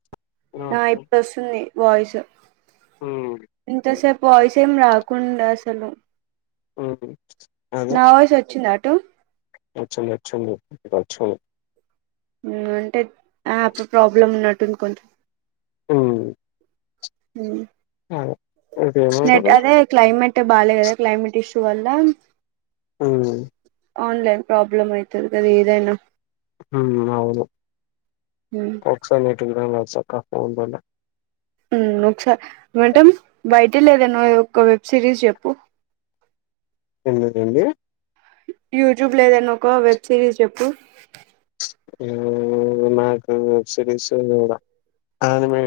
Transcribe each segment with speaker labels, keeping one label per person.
Speaker 1: [inaudible] ఆ
Speaker 2: ఓకే
Speaker 1: ఇప్పుడొస్తుంది వాయిస్
Speaker 2: హ్మ్.
Speaker 1: ఇంతసేపు వాయిస్ ఏం రా కుండ అసలు
Speaker 2: ఉమ్ హు
Speaker 1: నా వాయిస్ వచ్చిందా అటు
Speaker 2: వచ్చిందోచ్చింది ఇప్పుడు వచ్చింది
Speaker 1: ఉమ్ అంటే అప్ ప్రాబ్లమ్ ఉన్నట్టుంది కొంచెం
Speaker 2: ఉమ్
Speaker 1: ఉమ్ నైట్
Speaker 2: ఇదేమంటారు
Speaker 1: అదే క్లైమేట్ బాలే గదా క్లైమేట్ ఇషూ వళ్ళ
Speaker 2: ఆ
Speaker 1: అవునులే ప్రాబ్లమ్ అయితది గదా ఏదైనా
Speaker 2: ఉమ్ అవును
Speaker 1: ఉమ్.
Speaker 2: ఒకసారి [unintelligible]
Speaker 1: ఉమ్ ఒకసారి మేంటమ్ బయటి యేదన్నా ఒక వెబ్ సిరీస్ జెప్పు
Speaker 2: ఎందుకండి
Speaker 1: యూట్యూబ్ లేదని ఒక వెబ్ సిరీస్ చెప్పు
Speaker 2: ఆ నా వెబ్సీరీస్ అదిమే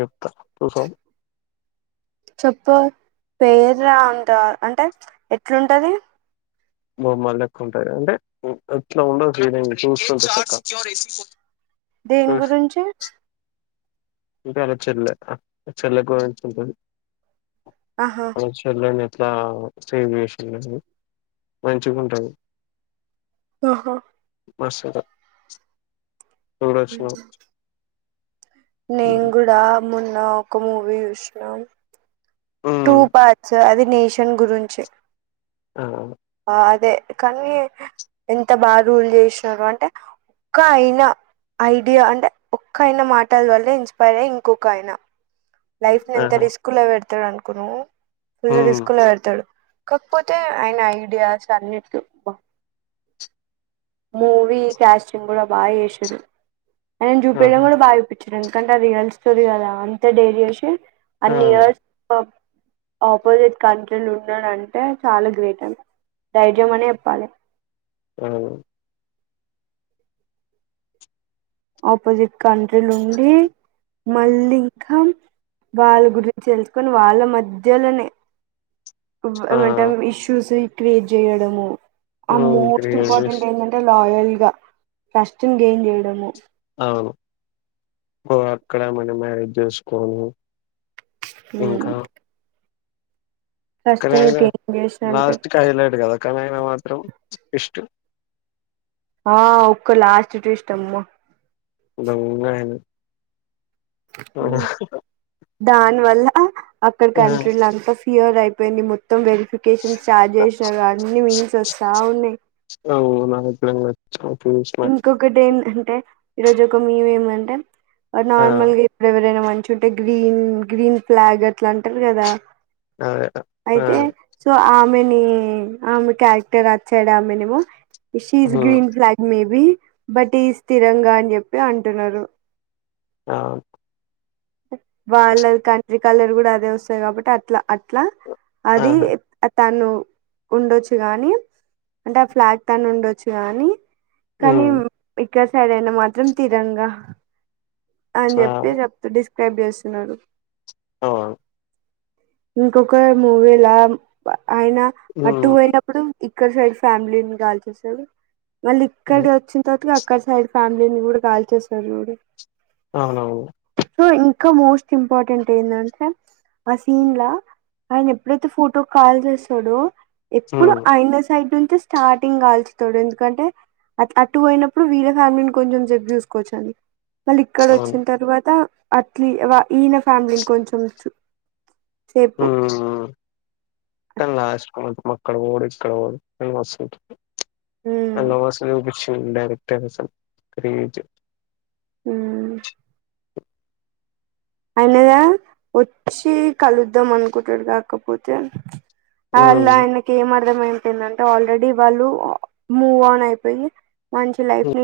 Speaker 1: చెప్పు పేరు అంట అంటే ఎట్లుంటది
Speaker 2: బొమ్మలు ెక్క ఉంటారు అంటే ఎట్లా ఉండో ఫీలింగ్ చూస్తు చక్క
Speaker 1: దేని గురించి
Speaker 2: ఇకా అలో చెల్ చెల్లంటంది
Speaker 1: ఆహా
Speaker 2: ఆచర్ను ఎట్లా సేవ్ చేసలేను మంచిగుంటది
Speaker 1: ఆహా
Speaker 2: మస అ
Speaker 1: నే కూడా మొన్న ఒక మూవీ చూసిన టూ
Speaker 2: హ్మ్
Speaker 1: పార్ట్స్ అది నేషన్ గురించి
Speaker 2: ఆ
Speaker 1: అదే కానీ ఎంత బాగా రూల్ చేసారు అంటే ఒక్క అయినా ఐడియా అంటే ఒక్కయినా మాటల వల్ల ఇన్స్పైర్ అయ్య ఇంకొక ఆయనా లైఫ్ ని ఎంత
Speaker 2: ఆహా
Speaker 1: రిస్క్ లో పెడతాడు అనుకును ఫుల్
Speaker 2: హ్మ్
Speaker 1: రిస్క్ లో పెడతాడు కాకపోతే ఆయన ఐడియాస్ అన్నింటి మూవీ క్యాస్టింగ్ కూడా బాగా చేసారు ఆయను చూపి వెళ్డం
Speaker 2: ఆహా
Speaker 1: కూడా బాగా చూపించాడు ఎందుకంటే ఆ రియల్ స్టోరీ కదా అంత డైరీ వసి అ
Speaker 2: ఆ
Speaker 1: నియర్స్ పజిట్ క ఉన్నాడుంటే చాలా గ్రేట్ ధైర్యం అని చెప్పాలి
Speaker 2: ఆ
Speaker 1: ఆపోజిట్ కంట్రీలుండి మళ్ళీ ఇంకా వాళ్ళ గురించి తెలుసుకొని వాళ్ళ మధ్యలోనే
Speaker 2: ఆ
Speaker 1: ఏమంటా ఇష్యూస్ క్రియేట్ చేయడము ఆ
Speaker 2: హ్మ్ త్రీ
Speaker 1: మోస్ట్
Speaker 2: ఇయర్స్
Speaker 1: ఇంపార్టెంట్ ఏంటంటే లాయల్ గా ఫస్ట్ని గెయిన్ చేయడము
Speaker 2: అను అక్కడ ఏమనా మ్యారేజ్ చేసుకోను
Speaker 1: హ
Speaker 2: కానీ
Speaker 1: గెయిన్ చేసినంక
Speaker 2: సమ్లాస్ట్ క హైలైట్ కదా కనన మాత్రం స్ ఇష్టు
Speaker 1: ఆ ఒక్క లాస్ట్ విస్ట్ అమ్మ
Speaker 2: దొంగ ఆయన
Speaker 1: దాని వల్ల అక్కడ కంట్రీలంతా ఫిూర్ అయిపో మొత్తం వెరిఫికేషన్ చార్జ్ చేసిన కాని మీన్స్ వస్తా ఉన్నాయి
Speaker 2: చూసిన
Speaker 1: ఇంకొకటి ఏం అంటే ఈరోజు ఒక మవ ఏమంటే
Speaker 2: ఆ
Speaker 1: నార్మల్గా ఎప్పుడ ఎవరైనా మంచిగా ఉంటే గ్రీన్ గ్రీన్ ఫ్లాగ్ అట్లా అంటారు కదా
Speaker 2: అదే ఆ
Speaker 1: అయితే సో ఆమెేను కారక్ర్ వచ్చా
Speaker 2: హ్మ్
Speaker 1: గ్రన్ మేబి బటి స్థిరంగా అని చెప్పి అంటున్నారు
Speaker 2: అ
Speaker 1: వాళ్ళ కండ్రి కలర్ కూడా అదే వస్తాయి కాబట్టి అట్లా అట్లా అది
Speaker 2: ఆహా
Speaker 1: తను ఉండొచ్చు గాని అంటే ఆ ఫ్లాగ టన్ ఉండొచ్చు గానీ కానీ
Speaker 2: హ్మ్
Speaker 1: ఇక్కడ సైడైనా మాత్రం తీరంగా అని చెప్పి
Speaker 2: అవును
Speaker 1: చెప్తూ డిస్క్రైబ్ చేస్తున్నాడు
Speaker 2: ఆ
Speaker 1: ఇంకొక మూవీలా ఆయన అటు
Speaker 2: హ్మ్
Speaker 1: పోయినప్పుడు ఇక్కడ సైడ్ ఫ్యామిలీని కాల్చసాడు మళ్ళీ ఇక్కడ వచ్చిన తర్వాత ఒక్క సైడ్ ఫ్యామిలీని గుడ కాల్చేస్తడు జూడు.
Speaker 2: అవునవును
Speaker 1: ఇంకా మోస్ట్ ఇంపార్టెంట్ ఏందంటే ఆ సీన్ ల, ఆయనెప్పుడైతే ఫోటో కాల్చేస్తడు, ఎప్పుడు
Speaker 2: హ్మ్
Speaker 1: అయిన సైడ్ నుంచి స్టార్టింగ్ కాల్చుతడు ఎందుకంటే అ అటు వొయినప్పుడు వీడే ఫ్యామిలీని కొంచెం సేపు చూసుకోవచ్చని. మళ్ళ ఇక్కడ
Speaker 2: అవును
Speaker 1: వచ్చిన తర్వాత, అట్లీ వ ఈయన ఫ్యామిలీని కొంచం
Speaker 2: ఉమ్ కని లాస్ట్ [unintelligible] అక్కడవోవుడు ఇక్కడవోవుడు, కానీ మస్తు ఉంటుండే,
Speaker 1: ఉమ్
Speaker 2: నాకు నమస్తే చూపి ఉమ్ డైరెక్ట్ [unintelligible] క్రియేటివ్
Speaker 1: హ అయినద వచ్చి కలుద్దాం అనుకుంటాడు కాకపోతే అల్లా ఐనకి మొత్ ఫిరమైపోయిందంట ఆల్రెడీ వాళ్ళు మూ ఆన్ అయిపోయి, మంచి లైఫ్ ని